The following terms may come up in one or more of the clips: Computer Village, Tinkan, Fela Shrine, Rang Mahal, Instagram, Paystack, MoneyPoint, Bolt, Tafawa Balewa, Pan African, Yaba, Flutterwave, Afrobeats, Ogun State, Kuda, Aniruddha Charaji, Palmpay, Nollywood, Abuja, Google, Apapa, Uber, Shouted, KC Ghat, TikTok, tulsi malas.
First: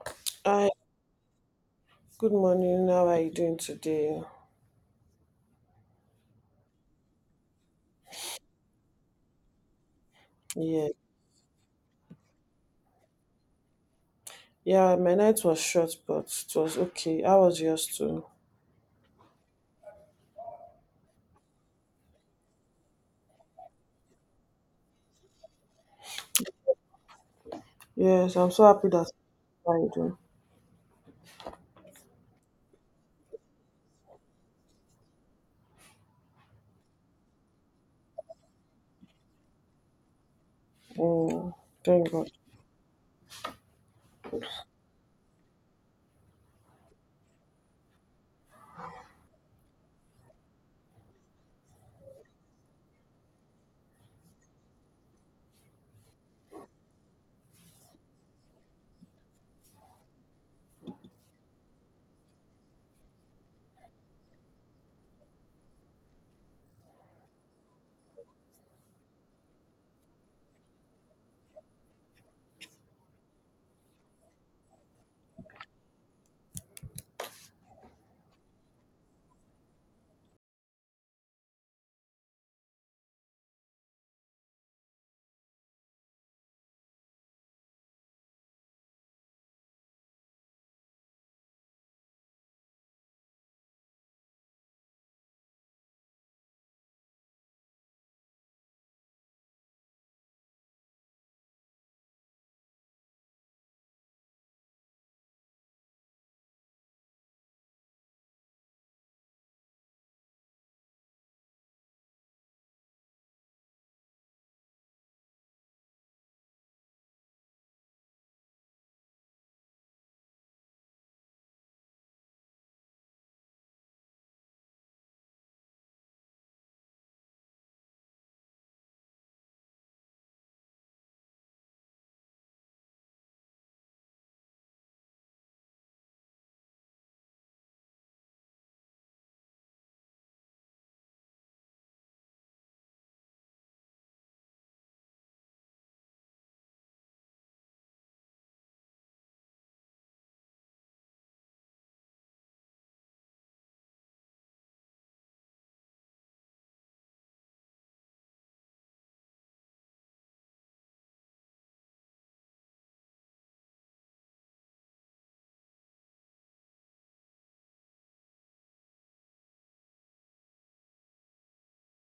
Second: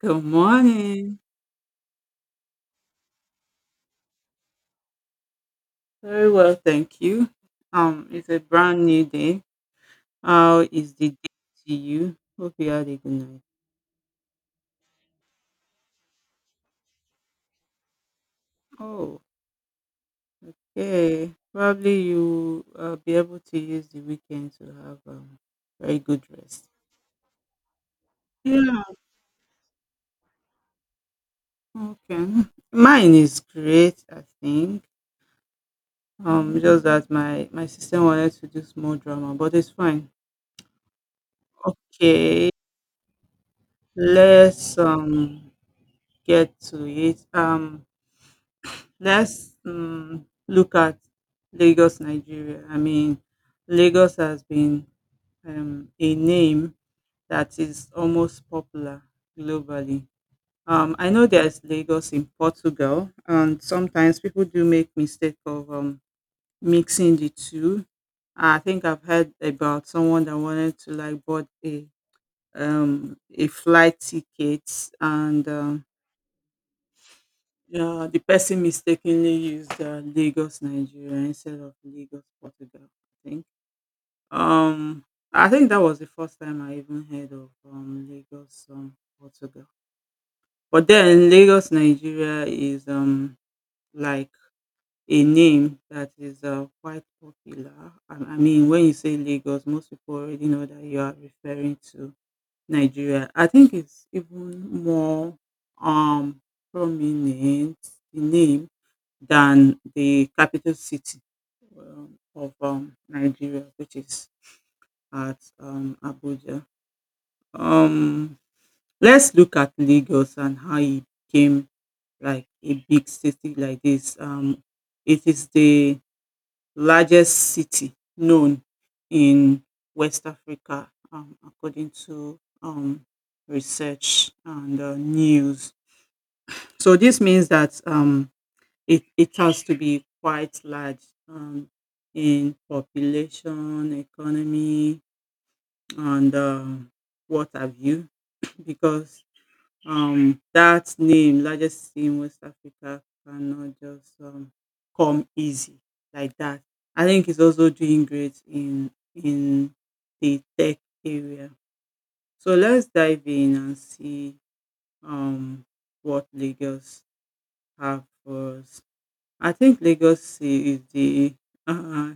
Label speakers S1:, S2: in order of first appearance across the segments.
S1: Good
S2: Hi,
S1: morning.
S2: good morning. How are you doing today?
S1: Very well, thank you. It's a brand new day. How
S2: Yeah,
S1: is the day to you? Hope you had a good night.
S2: yeah, my night was short, but it was okay. How was yours too?
S1: Oh, okay. Probably you be able to use the weekend to have very good rest.
S2: Yes, I'm so
S1: Yeah.
S2: happy that I do.
S1: Okay. Mine is great, I think. Just that my sister wanted to do small drama, but it's fine.
S2: Mm, Thank God.
S1: Okay. Let's get to it. Let's look at Lagos, Nigeria. I mean, Lagos has been a name that is almost popular globally. I know there's Lagos in Portugal, and sometimes people do make mistake of mixing the two. I think I've heard about someone that wanted to like bought a flight ticket and yeah, the person mistakenly used Lagos, Nigeria instead of Lagos, Portugal, I think. Um, I think that was the first time I even heard of Lagos, Portugal. But then Lagos, Nigeria is like a name that is quite popular. I mean, when you say Lagos, most people already know that you are referring to Nigeria. I think it's even more um prominent, the name, than the capital city of Nigeria, which is at Abuja. Um, let's look at Lagos and how it became like a big city like this. It is the largest city known in West Africa, according to research and news. So this means that it has to be quite large, um, in population, economy, and what have you, because that name, largest city in West Africa, cannot just come easy like that. I think it's also doing great in the tech area. So let's dive in and see um, what Lagos have for us. I think Lagos Sea is the uh,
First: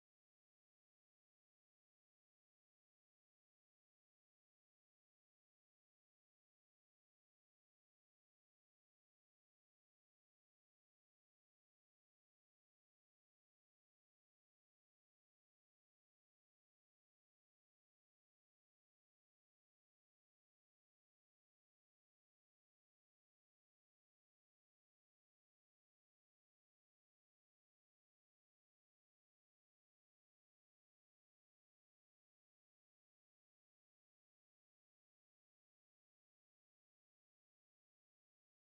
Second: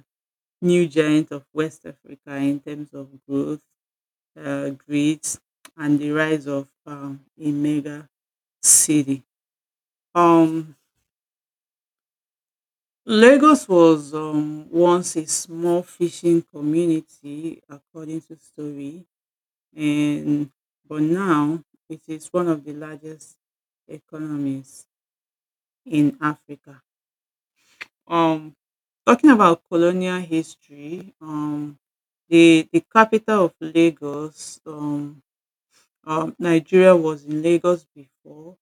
S1: new giant of West Africa in terms of growth, grit, and the rise of a mega city. Um, Lagos was once a small fishing community, according to story, and but now it is one of the largest economies in Africa. Um, Talking about colonial history, the capital of Lagos, Nigeria, was in Lagos before,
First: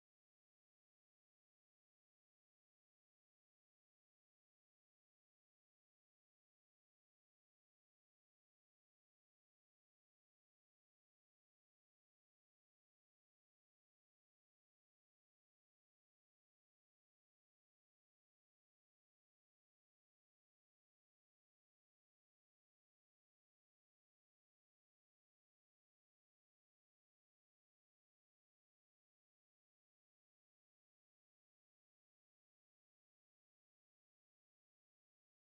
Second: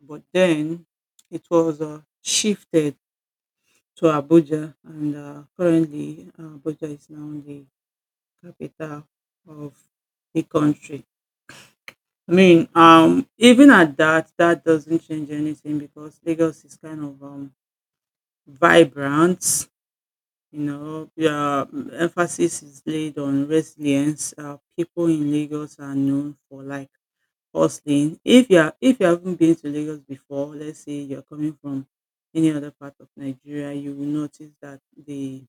S1: but then it was shifted to Abuja, and currently Abuja is now the capital of the country. I mean, even at that, that doesn't change anything because Lagos is kind of vibrant. You know, yeah, emphasis is laid on resilience. People in Lagos are known for like firstly, if you are if you haven't been to Lagos before, let's say you're coming from any other part of Nigeria, you will notice that the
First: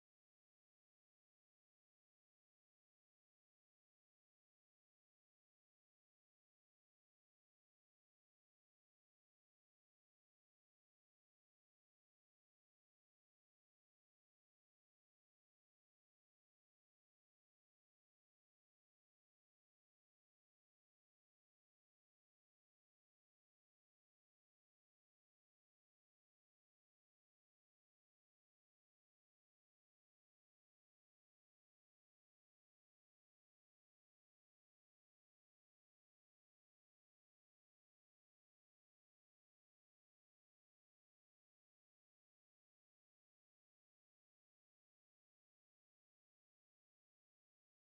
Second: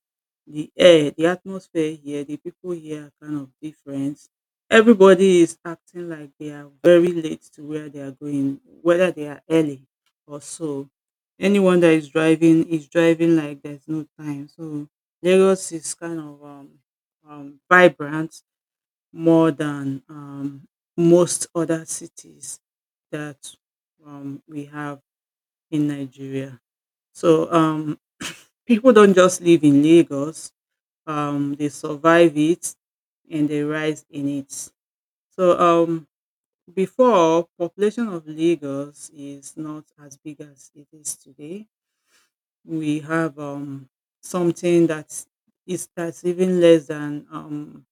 S1: the air, the atmosphere here, the people here are kind of different. Everybody is acting like they are very late to where they are going, whether they are early or so. Anyone that is driving like there's no time. So Lagos is kind of vibrant more than most other cities that we have in Nigeria. So people don't just live in Lagos; they survive it and they rise in it. So before, population of Lagos is not as big as it is today. We have something that is that's even less than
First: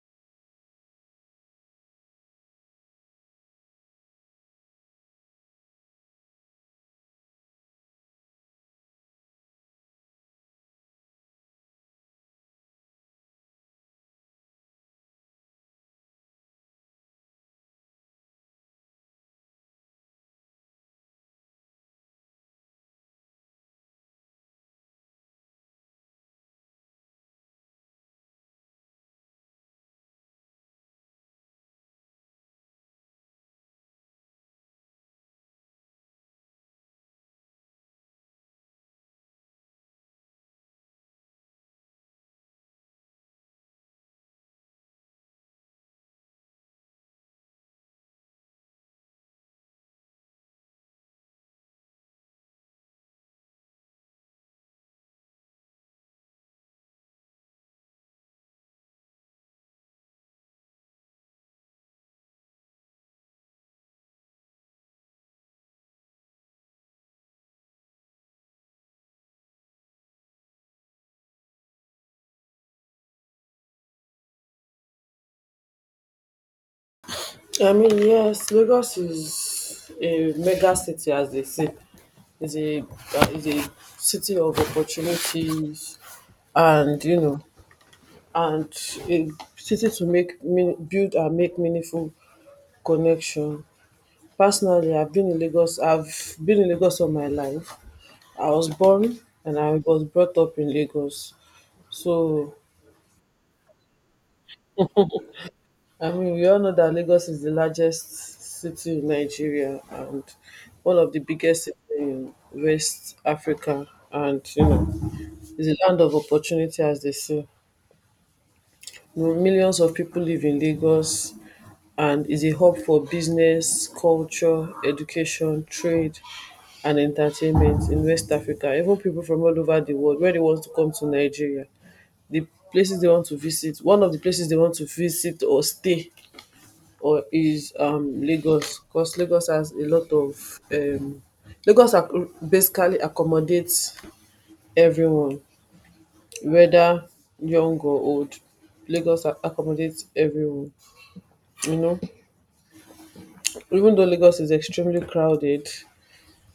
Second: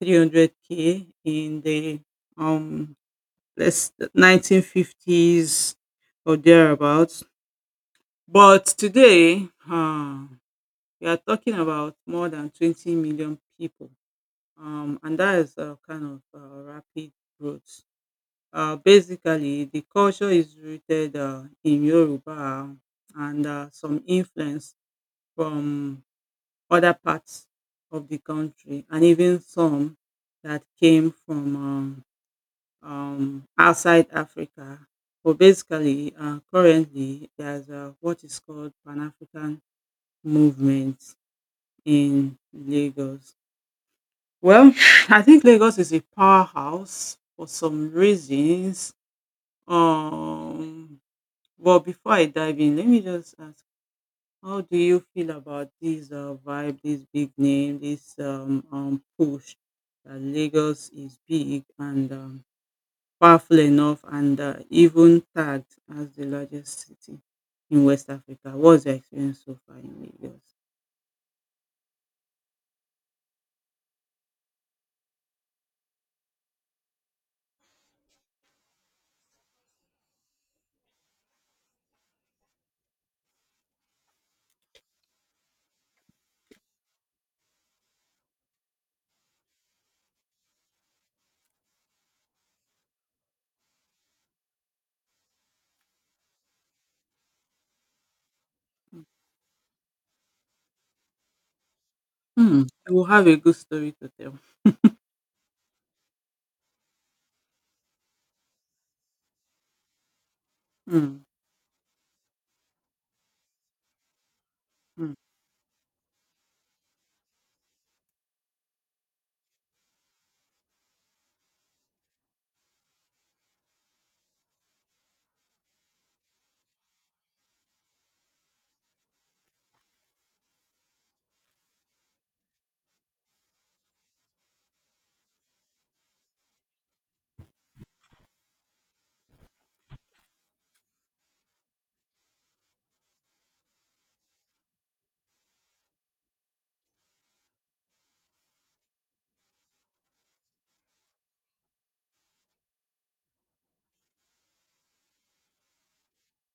S1: 300K in the um let's 1950s or thereabouts. But today, we are talking about more than 20 million people, and that is a kind of rapid growth. Basically, the culture is rooted in Yoruba and some influence from other parts of the country, and even some that came from outside Africa. But basically, currently, there's what is called Pan African movement in Lagos. Well, I think Lagos is a powerhouse for some reasons. Um, but before I dive in, let me just ask: how do you feel about this vibe, this big name, this push that Lagos is big and powerful enough and even tagged as the largest city in West Africa? What's your experience so far in Lagos?
S2: I mean, yes, Lagos is a mega city, as they say. It's a city of opportunities, and you know, and a city to build and make meaningful connection. Personally, I've been in Lagos. I've been in Lagos all my life. I was born and I was brought up in Lagos. So,
S1: Hmm. You will have a good story to tell.
S2: I mean, we all know that Lagos is the largest city in Nigeria and one of the
S1: Hmm.
S2: biggest cities in West Africa. And
S1: Hmm.
S2: it's a land of opportunity, as they say. Millions of people live in Lagos and is a hub for business, culture, education, trade, and entertainment in West Africa. Even people from all over the world, where they want to come to Nigeria, the places they want to visit, one of the places they want to visit or stay or is Lagos, because Lagos has a lot of Lagos ac- basically accommodates everyone, whether young or old. Lagos accommodates everyone. you know Even though Lagos is extremely crowded,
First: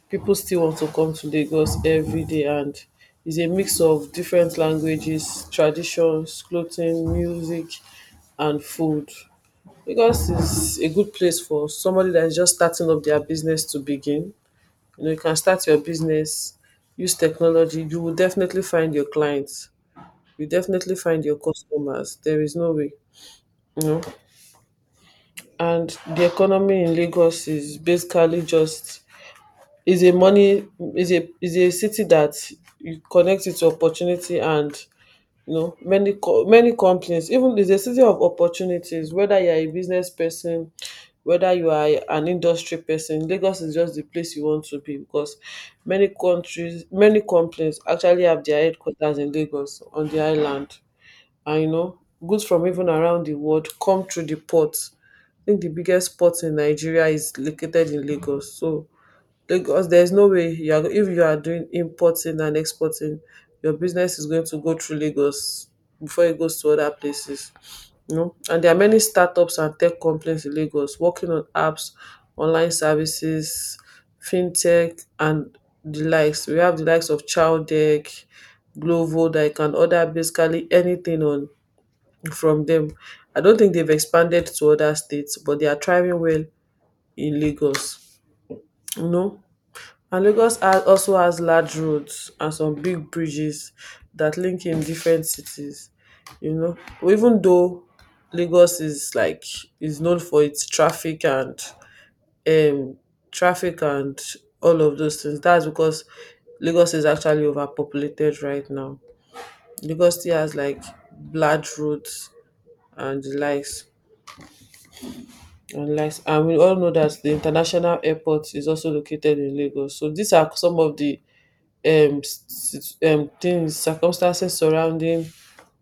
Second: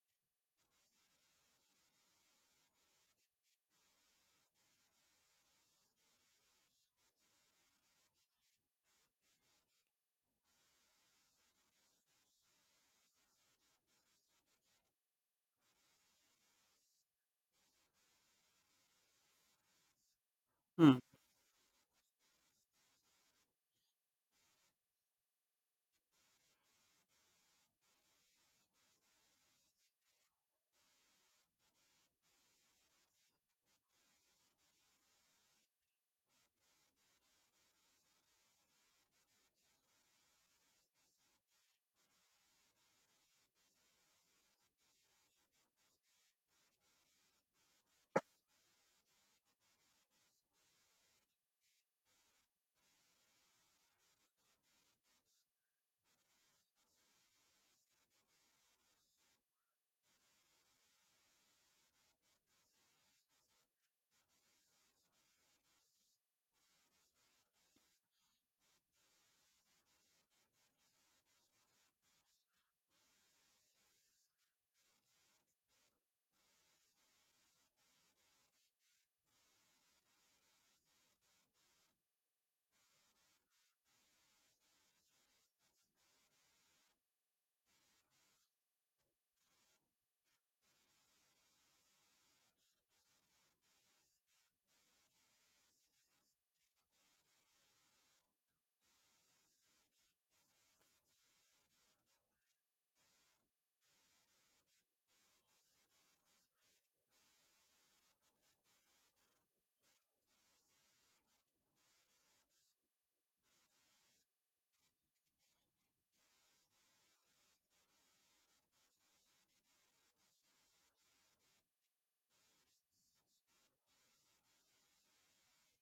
S2: people still want to come to Lagos every day, and it's a mix of different languages, traditions, clothing, music, and food. Lagos is a good place for somebody that is just starting up their business to begin. You know, you can start your business, use technology. You will definitely find your clients. You definitely
S1: Hmm.
S2: find your customers. There is no way. You know, and the economy in Lagos is basically just is a money is a city that you connect it to opportunity, and you know, many companies, even is a city of opportunities, whether you are a business person, whether you are an industry person, Lagos is just the place you want to be, because many countries, many companies actually have their headquarters in Lagos on the island. And you know, goods from even around the world come through the port. I think the biggest port in Nigeria is located in Lagos, so because there's no way you are, if you are doing importing and exporting, your business is going to go through Lagos before it goes to other places. You know, and there are many startups and tech companies in Lagos working on apps, online services, fintech, and the likes. We have the likes of Chowdeck, Glovo, that you can order basically anything on from them. I don't think they've expanded to other states, but they are thriving well in Lagos. You know, and Lagos also has large roads and some big bridges that link in different cities. You know, even though Lagos is known for its traffic um and all of those things. That's because Lagos is actually overpopulated right now. Lagos still has like large roads and the likes, and we all know that the international airport is also located in Lagos. So these are some of the things, circumstances surrounding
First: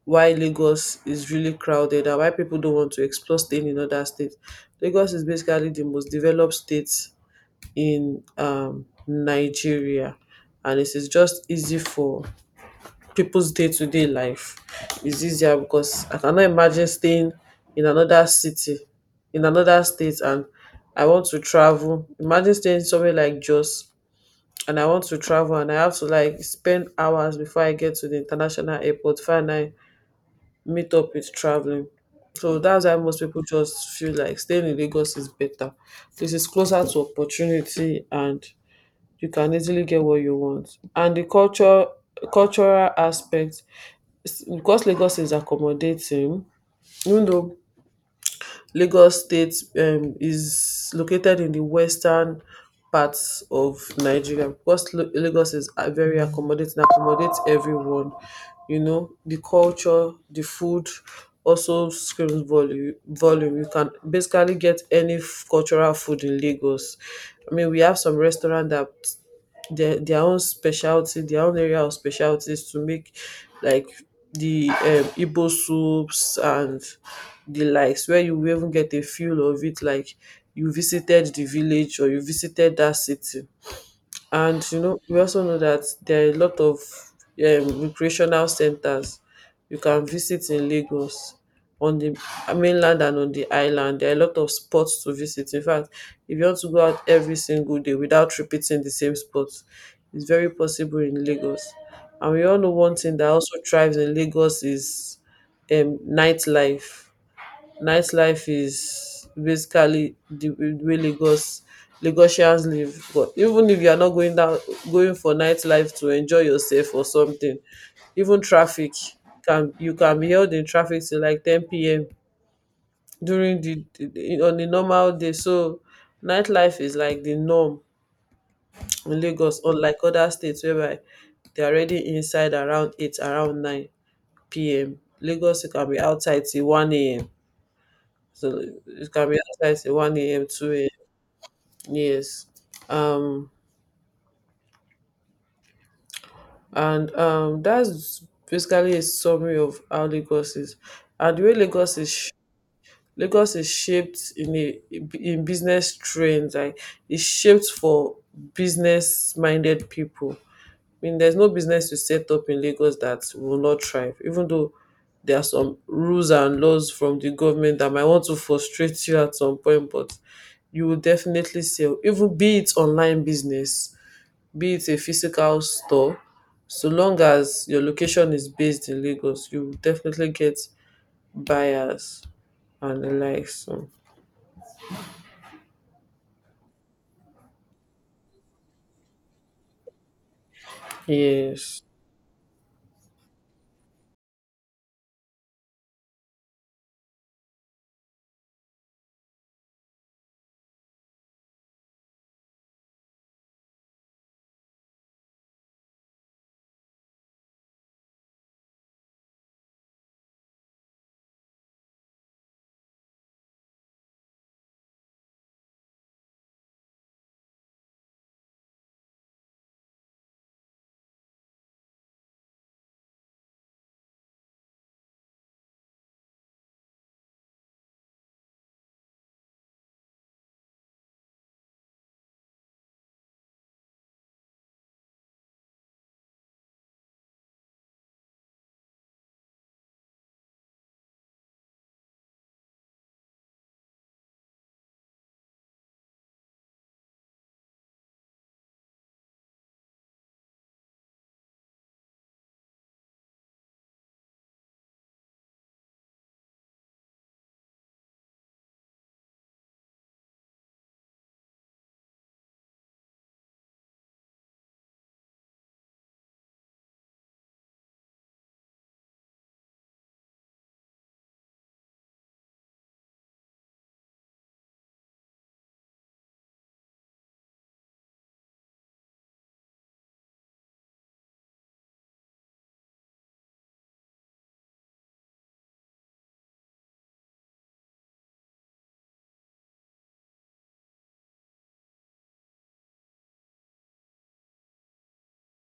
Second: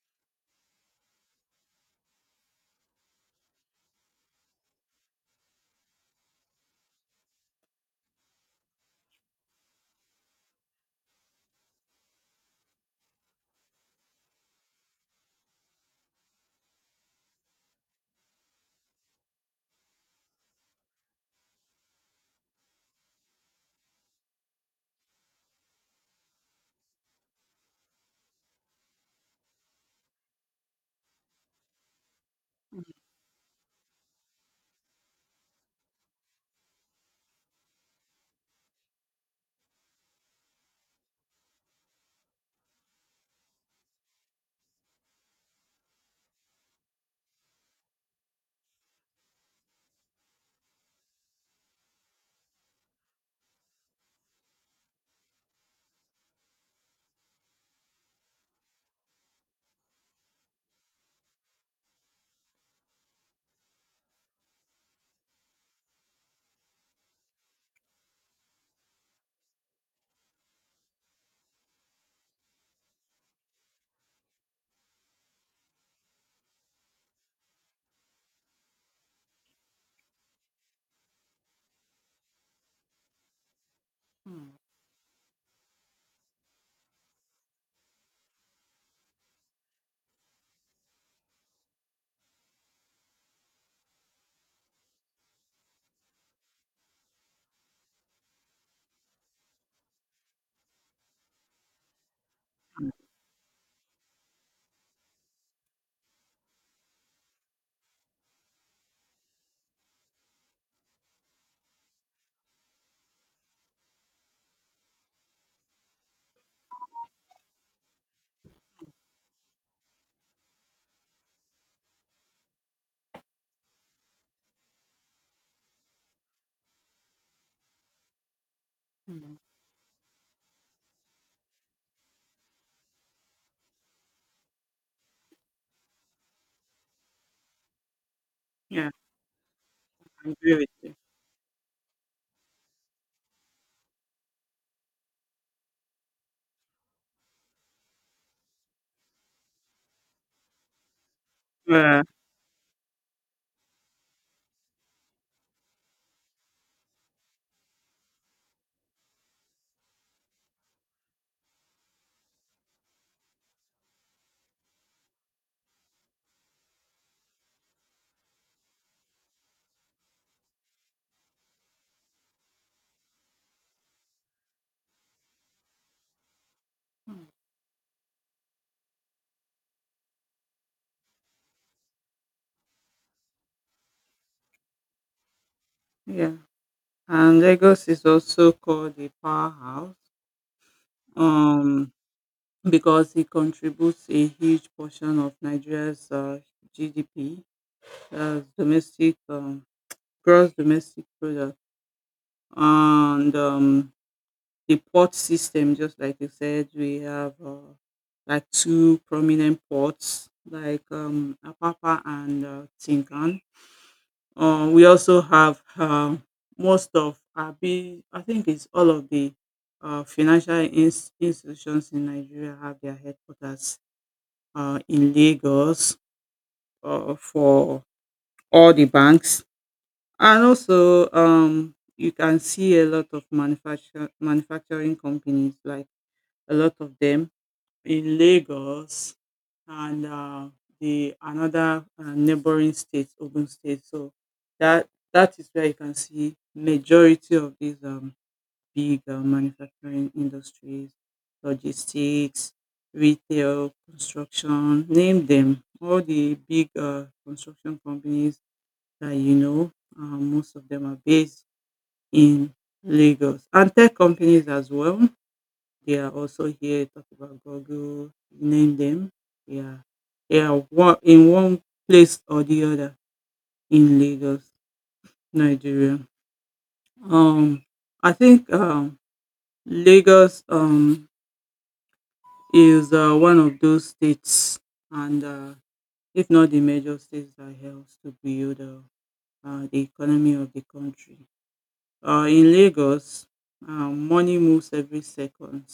S2: why Lagos is really crowded and why people don't want to explore staying in other states. Lagos is basically the most developed state in Nigeria, and it is just easy for people's day to day life. It's easier because I cannot imagine staying in another city, in another state, and I want to travel. Imagine staying somewhere like Jos and I want to travel and I have to like spend hours before I get to the international airport, find I meet up with traveling. So that's
S1: Hmm.
S2: why most people just feel like staying in Lagos is better. This is closer to opportunity and you can easily get what you want. And the culture cultural aspect because Lagos is accommodating, even though Lagos State is located in the western parts of Nigeria, because Lagos is very accommodating, accommodates everyone. You know, the culture, the food also screams volume. Volume. You can basically get any cultural food in Lagos. I mean, we have some restaurant that their own specialty, their own area of specialties to make like the Igbo soups and the likes, where you will even get a feel of it like you visited the village or you visited that city.
S1: Hmm.
S2: And we also know that there are a lot of recreational centers you can visit in Lagos on the mainland and on the island. There are a lot of spots to visit. In fact, if you want to go out every single day without repeating the same spots, it's very possible in Lagos. And we all know one thing that also thrives in Lagos is nightlife. Nightlife is basically the way Lagosians live. But even if you are not going for nightlife to enjoy yourself or something, even traffic can you can be held in traffic till like 10 p.m. during on a normal day. So nightlife is like the norm in
S1: Hmm.
S2: Lagos, unlike other states whereby they're already inside around 8, around 9 p.m. Lagos you can be outside till 1 a.m. So
S1: Yeah,
S2: it can be outside say
S1: I
S2: 1 a.m.,
S1: agree
S2: 2
S1: with
S2: a.m. Yes. Um, and that's basically a summary of how Lagos is. And the way
S1: you.
S2: Lagos
S1: Yeah.
S2: is Lagos is shaped in business trends, like it's shaped for business minded people. I mean, there's no business you set up in Lagos that will not thrive, even though there are some rules and laws from the government that might want to frustrate you at some point, but you will definitely sell, even be it online business, be it a physical store. So long
S1: Hmm.
S2: as your location is based in Lagos, you will definitely get buyers and the likes. So,
S1: Yeah. And Lagos is also called a powerhouse,
S2: yes.
S1: um, because it contributes a huge portion of Nigeria's GDP, as domestic gross domestic product, and the port system, just like you said. We have like two prominent ports, like Apapa and Tinkan. We also have most of Abi, I think it's all of the financial institutions in Nigeria have their headquarters in Lagos for all the banks. And also, you can see a lot of manufacturing companies, like a lot of them in Lagos and the another neighboring state, Ogun State. So that that is where you can see majority of these big manufacturing industries, logistics, retail, construction, name them. All the big construction companies that you know, most of them are based in Lagos, and tech companies as well. They are also here. Talk about Google, name them. Yeah. They are in one place or the other in Lagos, Nigeria. Um, I think Lagos is one of those states, and if not the major states that helps to build the economy of the country. In Lagos, money moves every second,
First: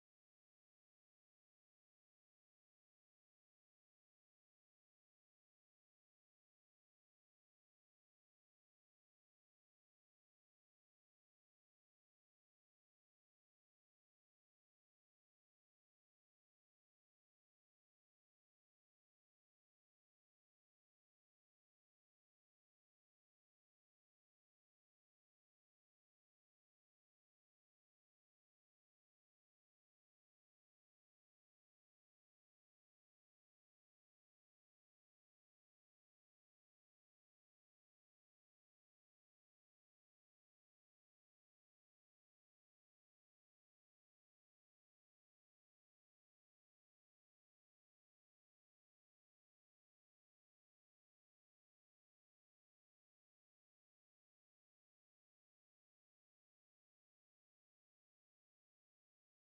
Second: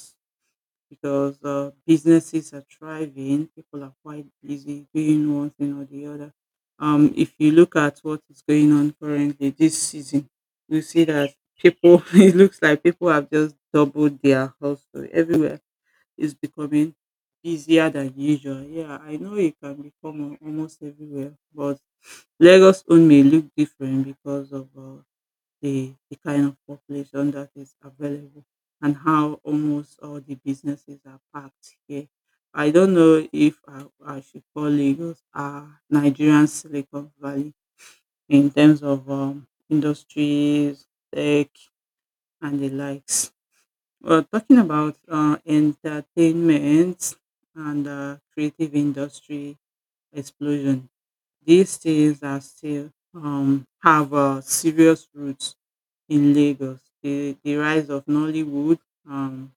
S1: because businesses are thriving. People are quite busy doing one thing or the other. If you look at what is going on currently this season, you see that people, it looks like people have just doubled their hustle everywhere. Is becoming busier than usual. Yeah, I know it can become almost everywhere, but Lagos own may look different because of the kind of population that is available and how almost all the businesses are packed here. I don't know if I should call Lagos Nigerian Silicon Valley in terms of industries, tech, and the likes. Well, talking about entertainment and creative industry explosion, these things are still have serious roots in Lagos. The rise of Nollywood, um,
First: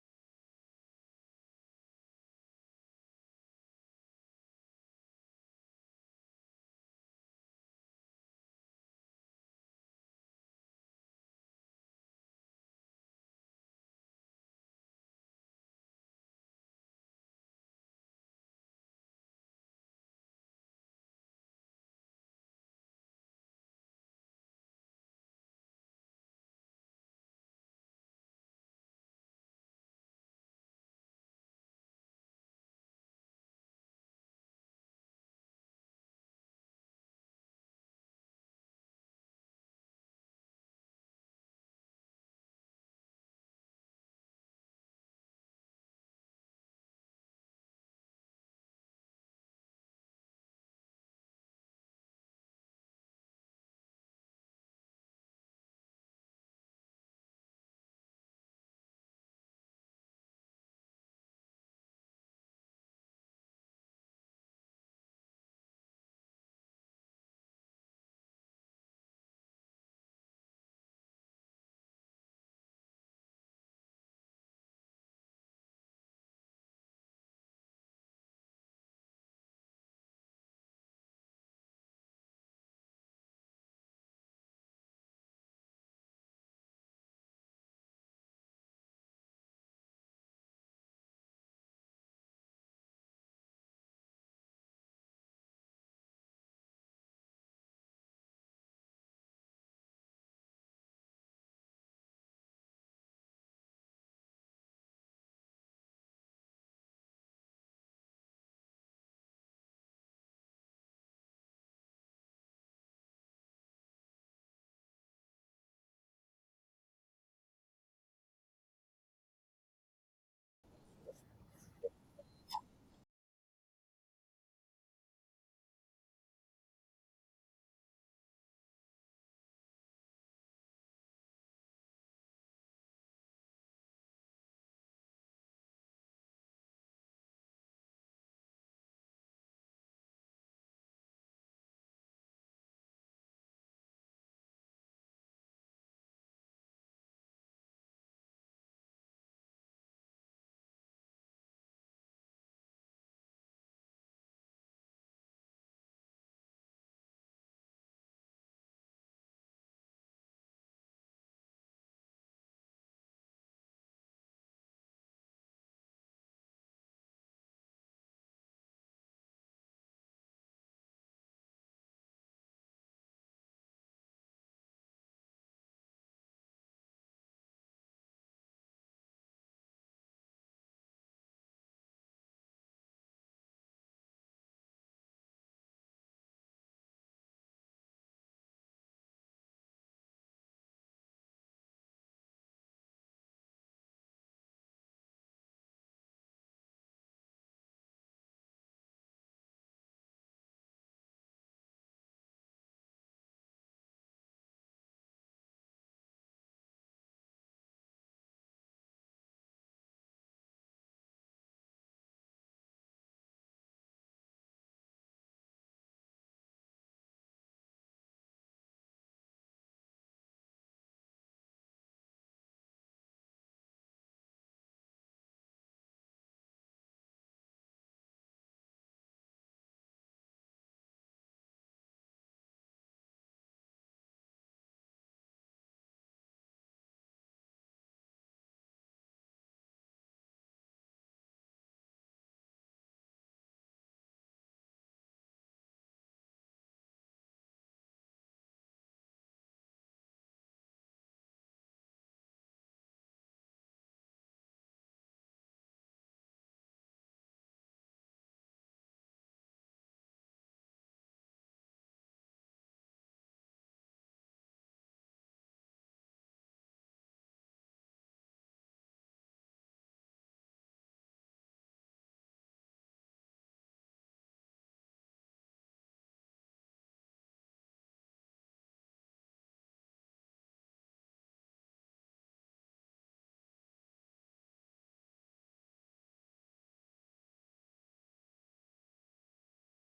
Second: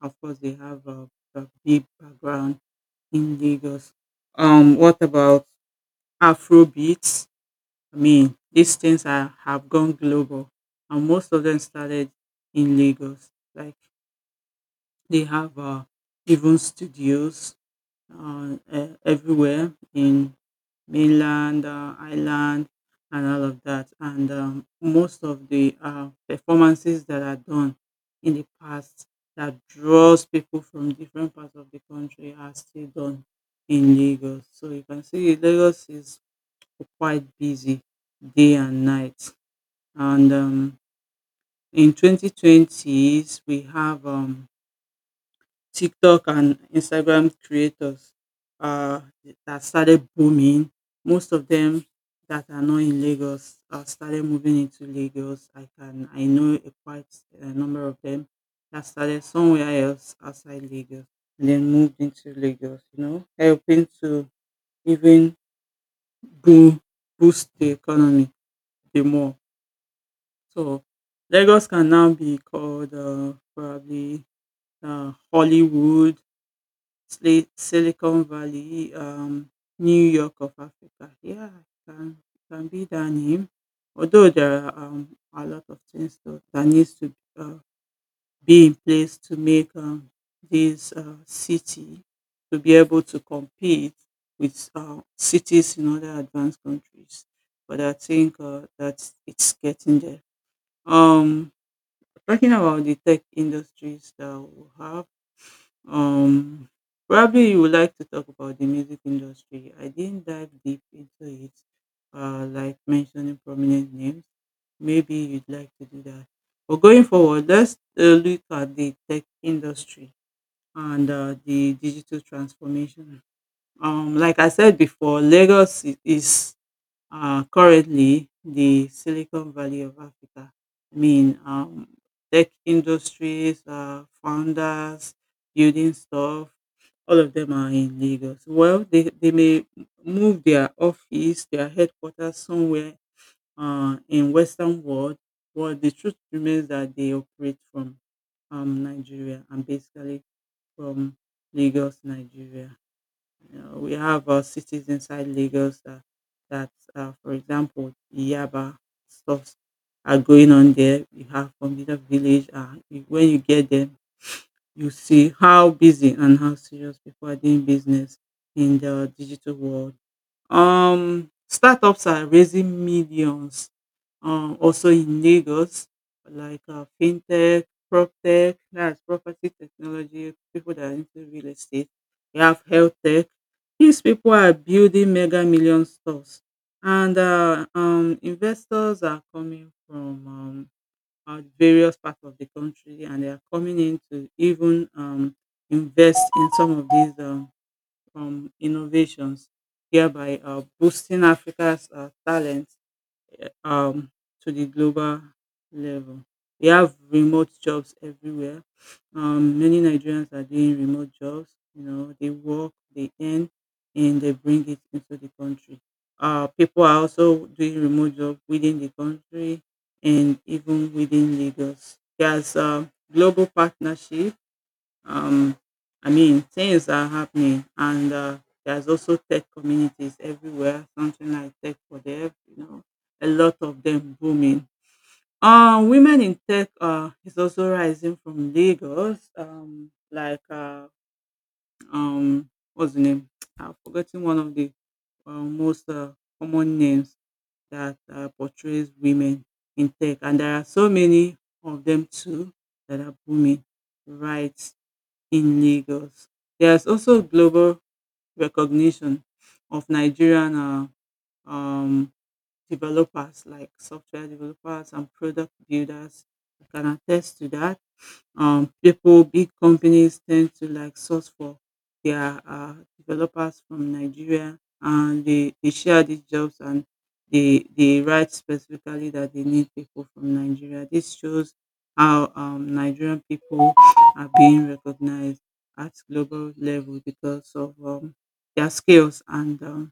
S1: of course, they have a big background in Lagos. What about Afro beats? I mean, these things are, have gone global, and most of them started in Lagos. Like they have even studios everywhere in mainland, island, and all of that. And most of the performances that are done in the past that draws people from different parts of the country are still done in Lagos. So you can see Lagos is quite busy day and night. And in 2020s, we have TikTok and Instagram creators uh, that started booming. Most of them that are not in Lagos started moving into Lagos. I know a quite a number of them that started somewhere else outside Lagos and then moved into Lagos. You know, helping to even boom boost the economy the more. So Lagos can now be called probably Hollywood, Sli Silicon Valley, New York of Africa. Yeah, it can be that name. Although there are a lot of things that needs to be in place to make this city to be able to compete with cities in other advanced countries. But I think that it's getting there. Um, Talking about the tech industries that we have, um, probably you would like to talk about the music industry. I didn't dive deep into it, like mentioning prominent names. Maybe you'd like to do that. But going forward, let's look at the tech industry and the digital transformation. Like I said before, Lagos is currently the Silicon Valley of Africa. I mean, tech industries, founders, building stuff, all of them are in Lagos. Well, they may move their office, their headquarters somewhere in Western world, but the truth remains that they operate from Nigeria and basically from Lagos, Nigeria. You know, we have cities inside Lagos that, that for example, Yaba, stuffs are going on there. You have Computer Village. When you get there, you see how busy and how serious people are doing business in the digital world. Startups are raising millions. Also in Lagos, like fintech, proptech, that's property technology. People that are into real estate. We have health tech. These people are building mega million stores, and investors are coming from various parts of the country, and they are coming in to even invest in some of these innovations, hereby boosting Africa's talent eh, um to the global level. We have remote jobs everywhere. Many Nigerians are doing remote jobs. You know, they work, they earn, and they bring it into the country. People are also doing remote jobs within the country and even within Lagos. There's a global partnership. um, I mean, things are happening, and there's also tech communities everywhere. Something like tech for dev, you know, a lot of them booming. Women in tech is also rising from Lagos. What's the name? I've forgotten one of the most common names that portrays women in tech, and there are so many of them too that are booming, right? In Lagos. There's also global recognition of Nigerian um, developers like software developers and product builders. I can attest to that. People, big companies tend to like source for their developers from Nigeria, and they share these jobs and they write specifically that they need people from Nigeria. This shows how Nigerian people are being recognized at global level because of their skills and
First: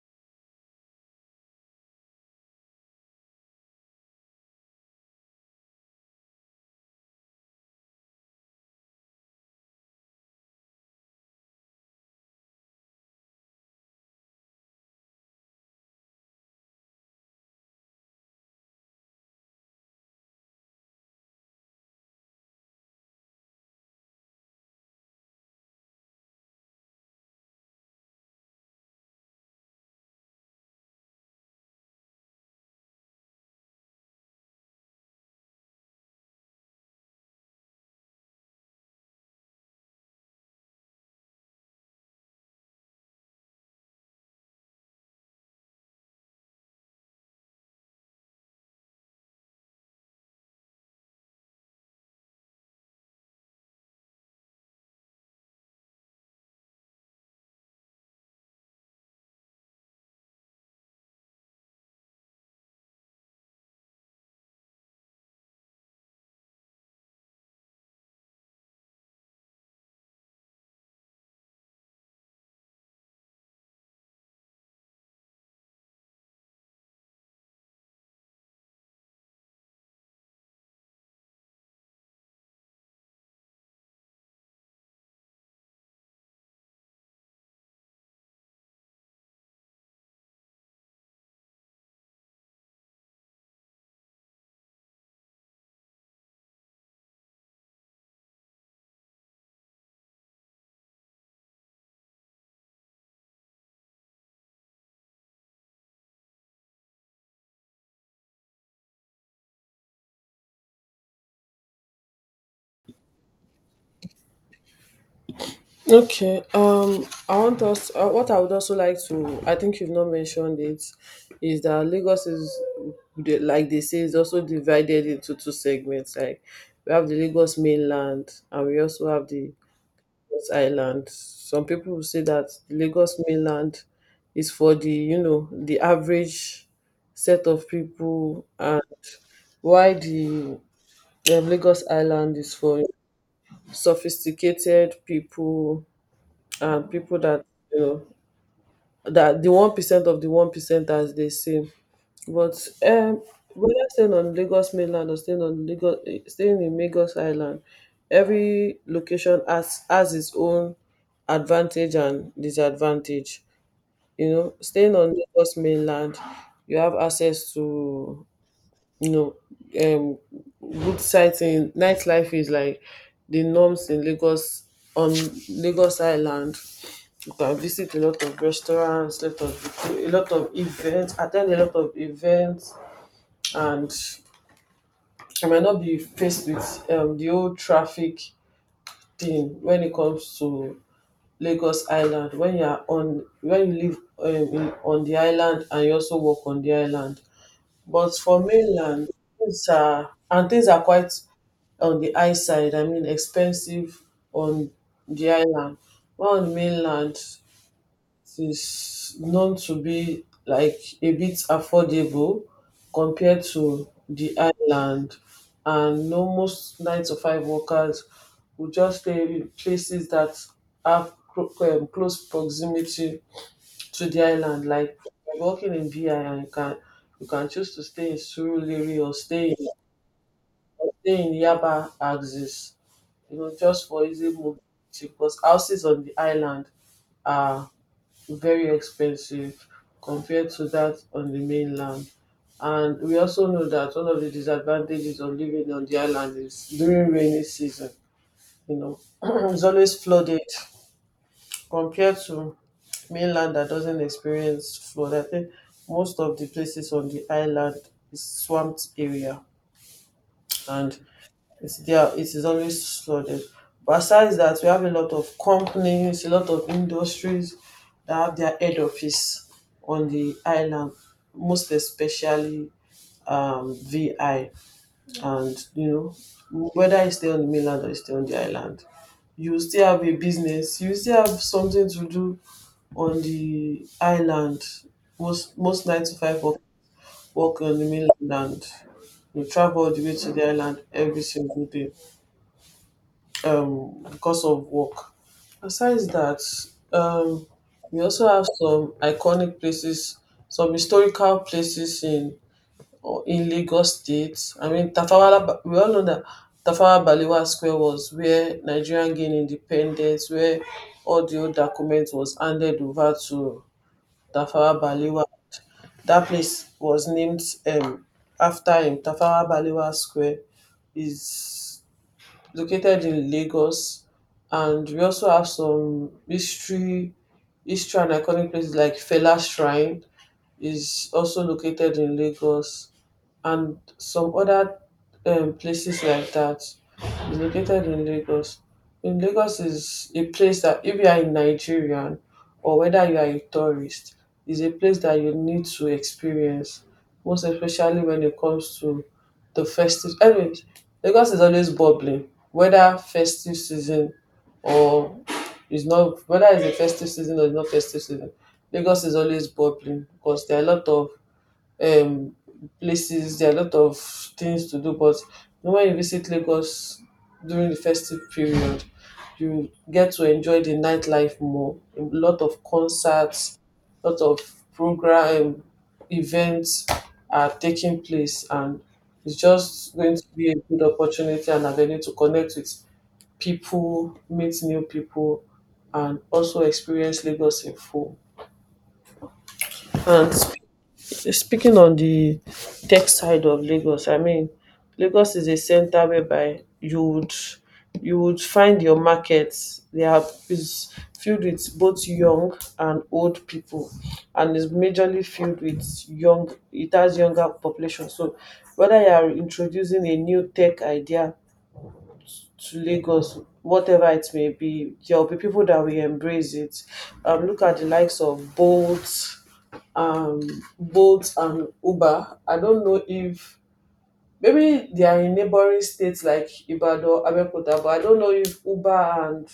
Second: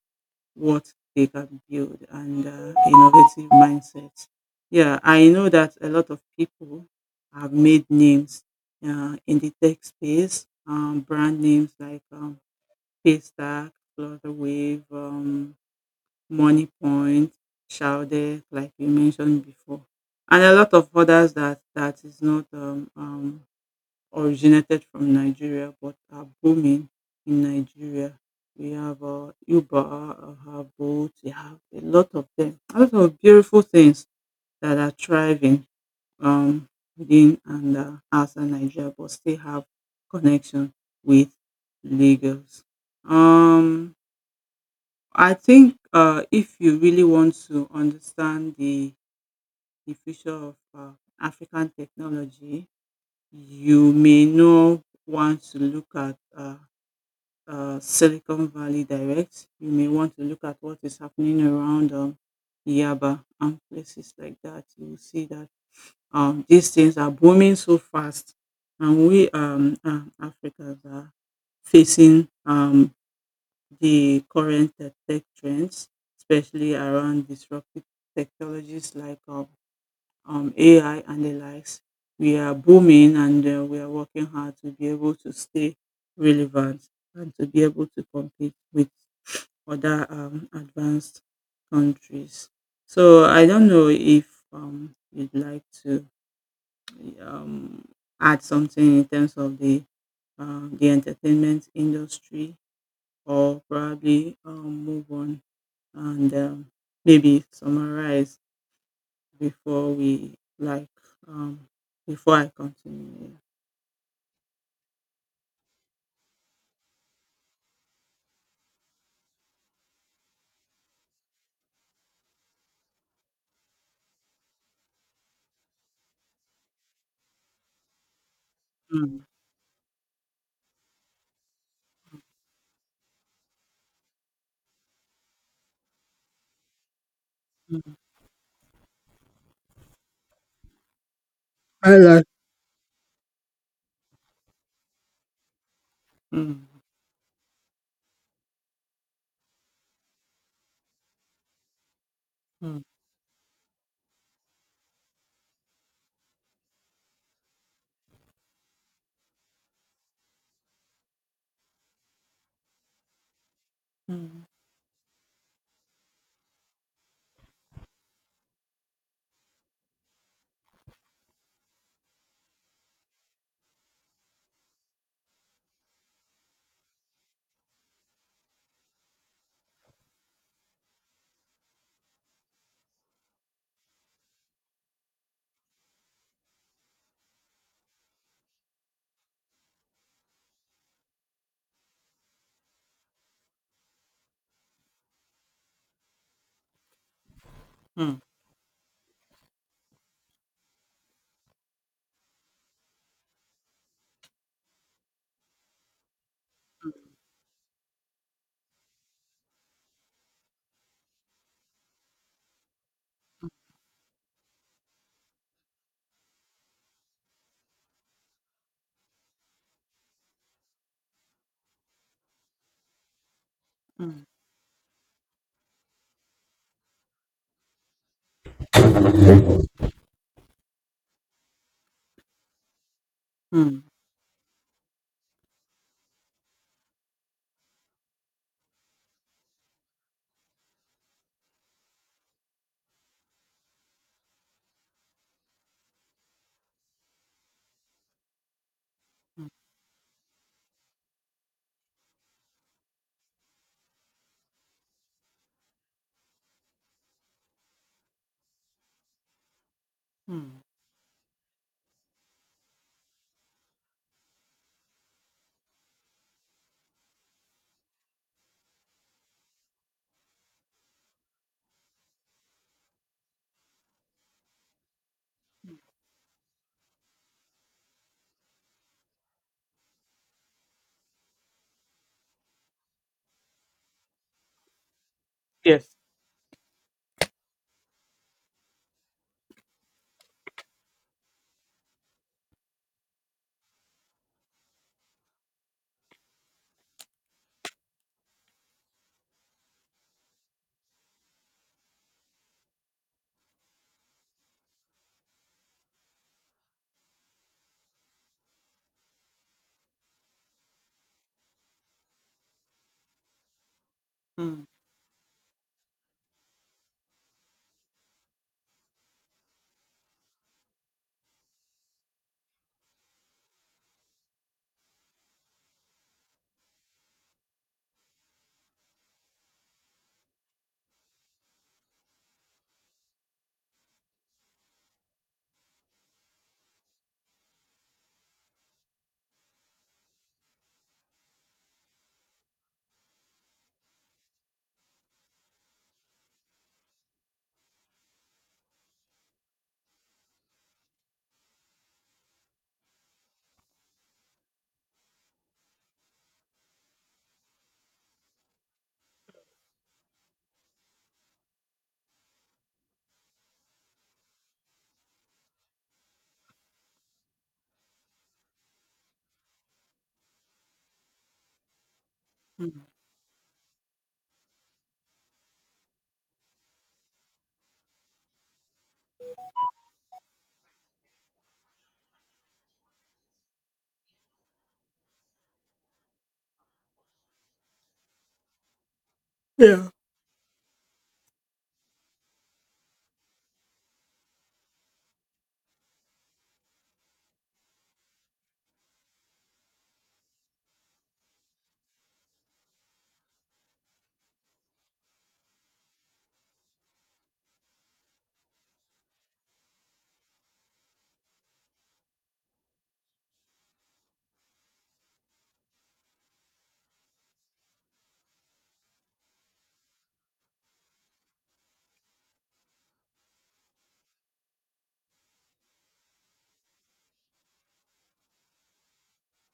S1: what they can build and innovative mindsets. Yeah, I know that a lot of people have made names in the tech space. Brand names like Paystack, Flutterwave, MoneyPoint, Shouted, like you mentioned before, and a lot of others that is not originated from Nigeria but are booming in Nigeria. We have Uber, we have Bolt, we have a lot of them. A lot of beautiful things that are thriving um, within and outside Nigeria but still have connection with Lagos. Um, I think if you really want to understand the future of African technology, you may not want to look at Silicon Valley direct. You may want to look at what is happening around Yaba and places like that. You will see that these things are booming so fast, and we Africans are facing the current tech trends, especially around disruptive technologies like AI and the likes. We are booming and we are working hard to be able to stay relevant and to be able to compete with other advanced countries. So I don't know if you'd like to um, add something in terms of the entertainment industry, or probably move on and maybe summarize before we um before I continue.
S2: Okay. I want us. What I would also like to, I think you've not mentioned it, is that Lagos is, like they say, is also divided into two segments. Like we have the Lagos mainland, and we
S1: Yeah.
S2: also have the Lagos island. Some people will say that the Lagos mainland is for the average set of
S1: Mm,
S2: people, and why the Lagos
S1: I like.
S2: island is for sophisticated people
S1: mm,
S2: and people that you know, that the 1% of the 1%, as they say. But
S1: mm,
S2: um, whether staying on Lagos, mainland or staying on Lagos, eh, staying in Lagos Island, every location has its own advantage and disadvantage. You
S1: mm,
S2: know, staying on Lagos mainland, you have access to you know um good sightseeing. Nightlife is like the norms in Lagos. On Lagos Island, you can visit a lot of restaurants, lot of a lot of events, attend a lot of events, and I might not be faced with the old traffic thing when it comes to Lagos Island. When when you live on the island and you also work on the island, but
S1: mm,
S2: for mainland, things are quite on the high side. I mean, expensive on the island, but on the mainland, it is known to be like a bit affordable compared to the island. And no, most nine to five workers will just stay in places that have close proximity to the
S1: mm,
S2: island, like if you're working in BI, and you can choose to stay in Surulere or stay in Yaba axis.
S1: mm,
S2: Just for easy mobility, because houses on the island very expensive compared to that on the mainland. And we also know that one of the disadvantages of living on the island is during rainy season. You know,
S1: mm,
S2: it's always flooded compared to mainland that doesn't experience flood. I think most of the places on the island is swamped area,
S1: mm.
S2: and it's there. It is always flooded. But aside that, we have a lot of companies, a lot of industries that have their head office on the island, most especially VI. And you know, whether you stay on the mainland or you stay on the island, you still have a business. You still have something to do on the island. Most
S1: Yes.
S2: nine to five work on the mainland. You travel all the way to the island every single day because of work. Besides that, um we also have some iconic places, some historical places in Lagos State. I mean, we all know that Tafawa Balewa Square was where Nigerian gained independence, where all the old documents was handed over to
S1: Mm,
S2: Tafawa Balewa. That place was named um after him. Tafawa Balewa Square is located in Lagos, and we also have some history and iconic places like Fela Shrine is also located in Lagos, and some other places like that is located in Lagos. In Lagos is a place that if you are a Nigerian or whether you are a tourist, is a place that you need to experience, most especially when it comes to the festive. Anyways, Lagos is always bubbling whether festive season or is not, whether it's a festive season or it's not festive season, Lagos is always bubbling because there are a lot of um, places. There are a lot of things to do, but when you visit Lagos during the festive period, you get to enjoy the nightlife more. A lot of
S1: mm.
S2: concerts, a lot of program events are taking place, and it's just going to be a good opportunity and avenue to connect with people, meet new people, and also experience Lagos in full.
S1: Yeah.
S2: And speaking on the tech side of Lagos, I mean, Lagos is a center whereby you would find your markets. They are is filled with both young and old people, and is majorly filled with young. It has younger population. So, whether you are introducing a new tech idea to Lagos, whatever it may be, there will be people that will embrace it. Look at the likes of um, Bolt and Uber. I don't know if maybe they are in neighboring states like Ibadan, Abeokuta, but I don't know if Uber and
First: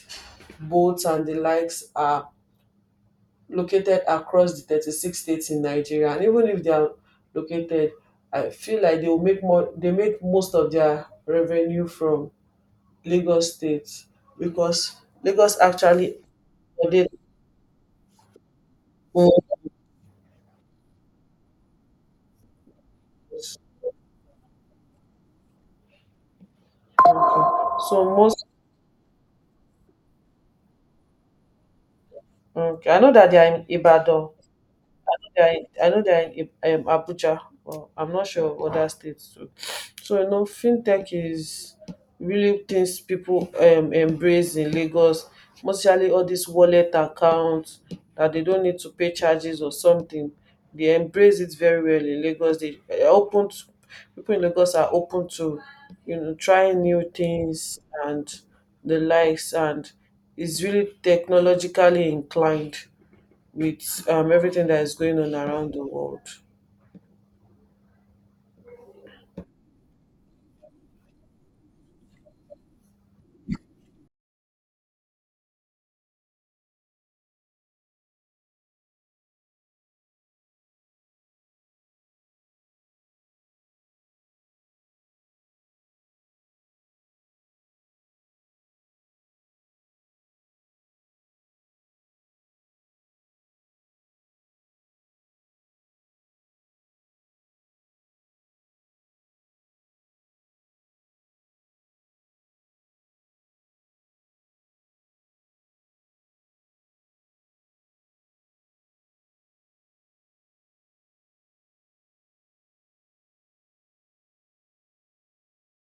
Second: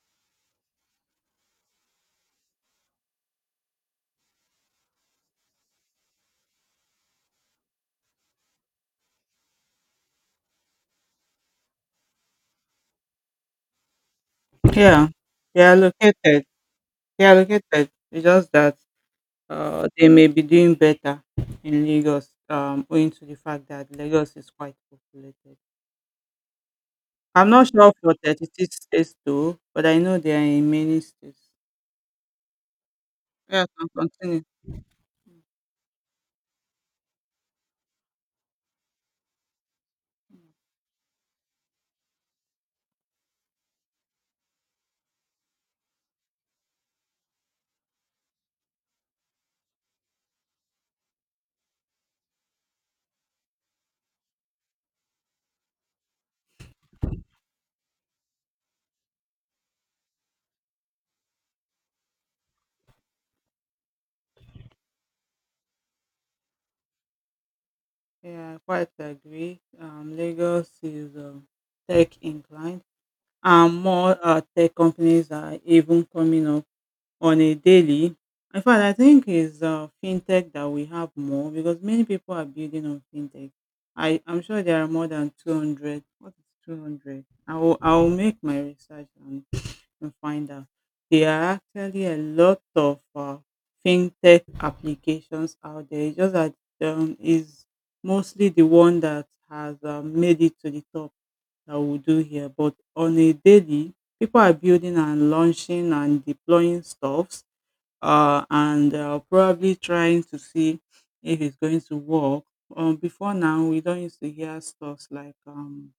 S2: Bolt and the likes are located across the 36 states in Nigeria. And even if they are located, I feel like they will make more. They make most of their revenue from Lagos State because
S1: Yeah,
S2: Lagos
S1: they are
S2: actually.
S1: located.
S2: Okay.
S1: They are located. It's just that they may be doing better in Lagos, owing to the fact that Lagos is quite populated. I'm not sure
S2: So
S1: for
S2: most.
S1: 36 states though, but I know they are in many states.
S2: Okay. I know that they are
S1: Yeah,
S2: in
S1: I can
S2: Ibadan.
S1: continue.
S2: I know they are in Abuja, but I'm not sure of other states too. So fintech is really things people embrace in Lagos, mostly all these wallet accounts that they don't need to pay charges or something. They embrace it very well in Lagos. They are open to, People in Lagos are open to, trying new things and the likes, and is really technologically inclined with everything that is going on around the world.
S1: Yeah, I quite agree. Lagos is tech inclined, and more tech companies are even coming up on a daily. In fact, I think it's fintech that we have more because many people are building on fintech. I'm sure there are more than 200. What is 200? I will make my research and find out. There are actually a lot of fintech applications out there. It's just that is mostly the one that has made it to the top that we do here. But on a daily, people are building and launching and deploying stuffs, and probably trying to see if it's going to work. Before now, we don't used to hear stuffs like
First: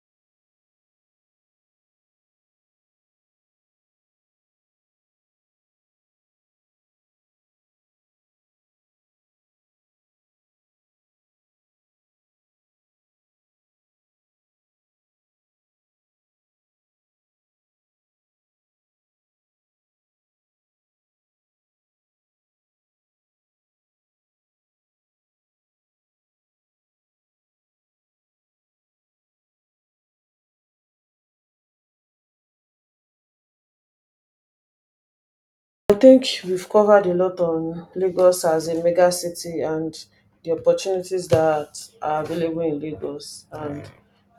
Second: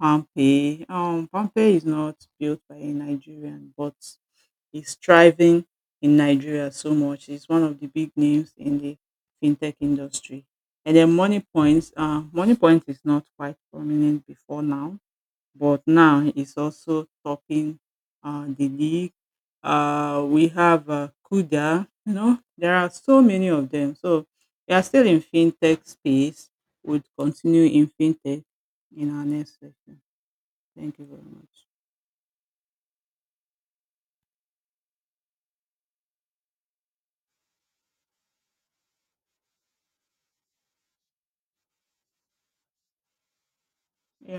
S1: Palmpay. Palmpay is not built by a Nigerian, but is thriving in Nigeria so much. It's one of the big names in the fintech industry. And then Money Points, Money Point is not quite prominent before now, but now it's also topping the league. We have Kuda, you know, there are so many of them. So we are still in fintech space. Would continue in fintech in our next session. Thank you very much.
S2: I think we've covered a lot on Lagos as a mega city and the opportunities that are available in Lagos. And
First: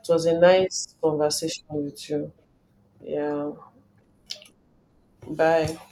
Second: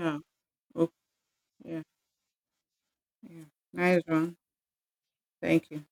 S2: it was a
S1: Oh,
S2: nice conversation
S1: yeah.
S2: with you.
S1: Yeah.
S2: Yeah.
S1: Nice one. Thank
S2: Bye.
S1: you.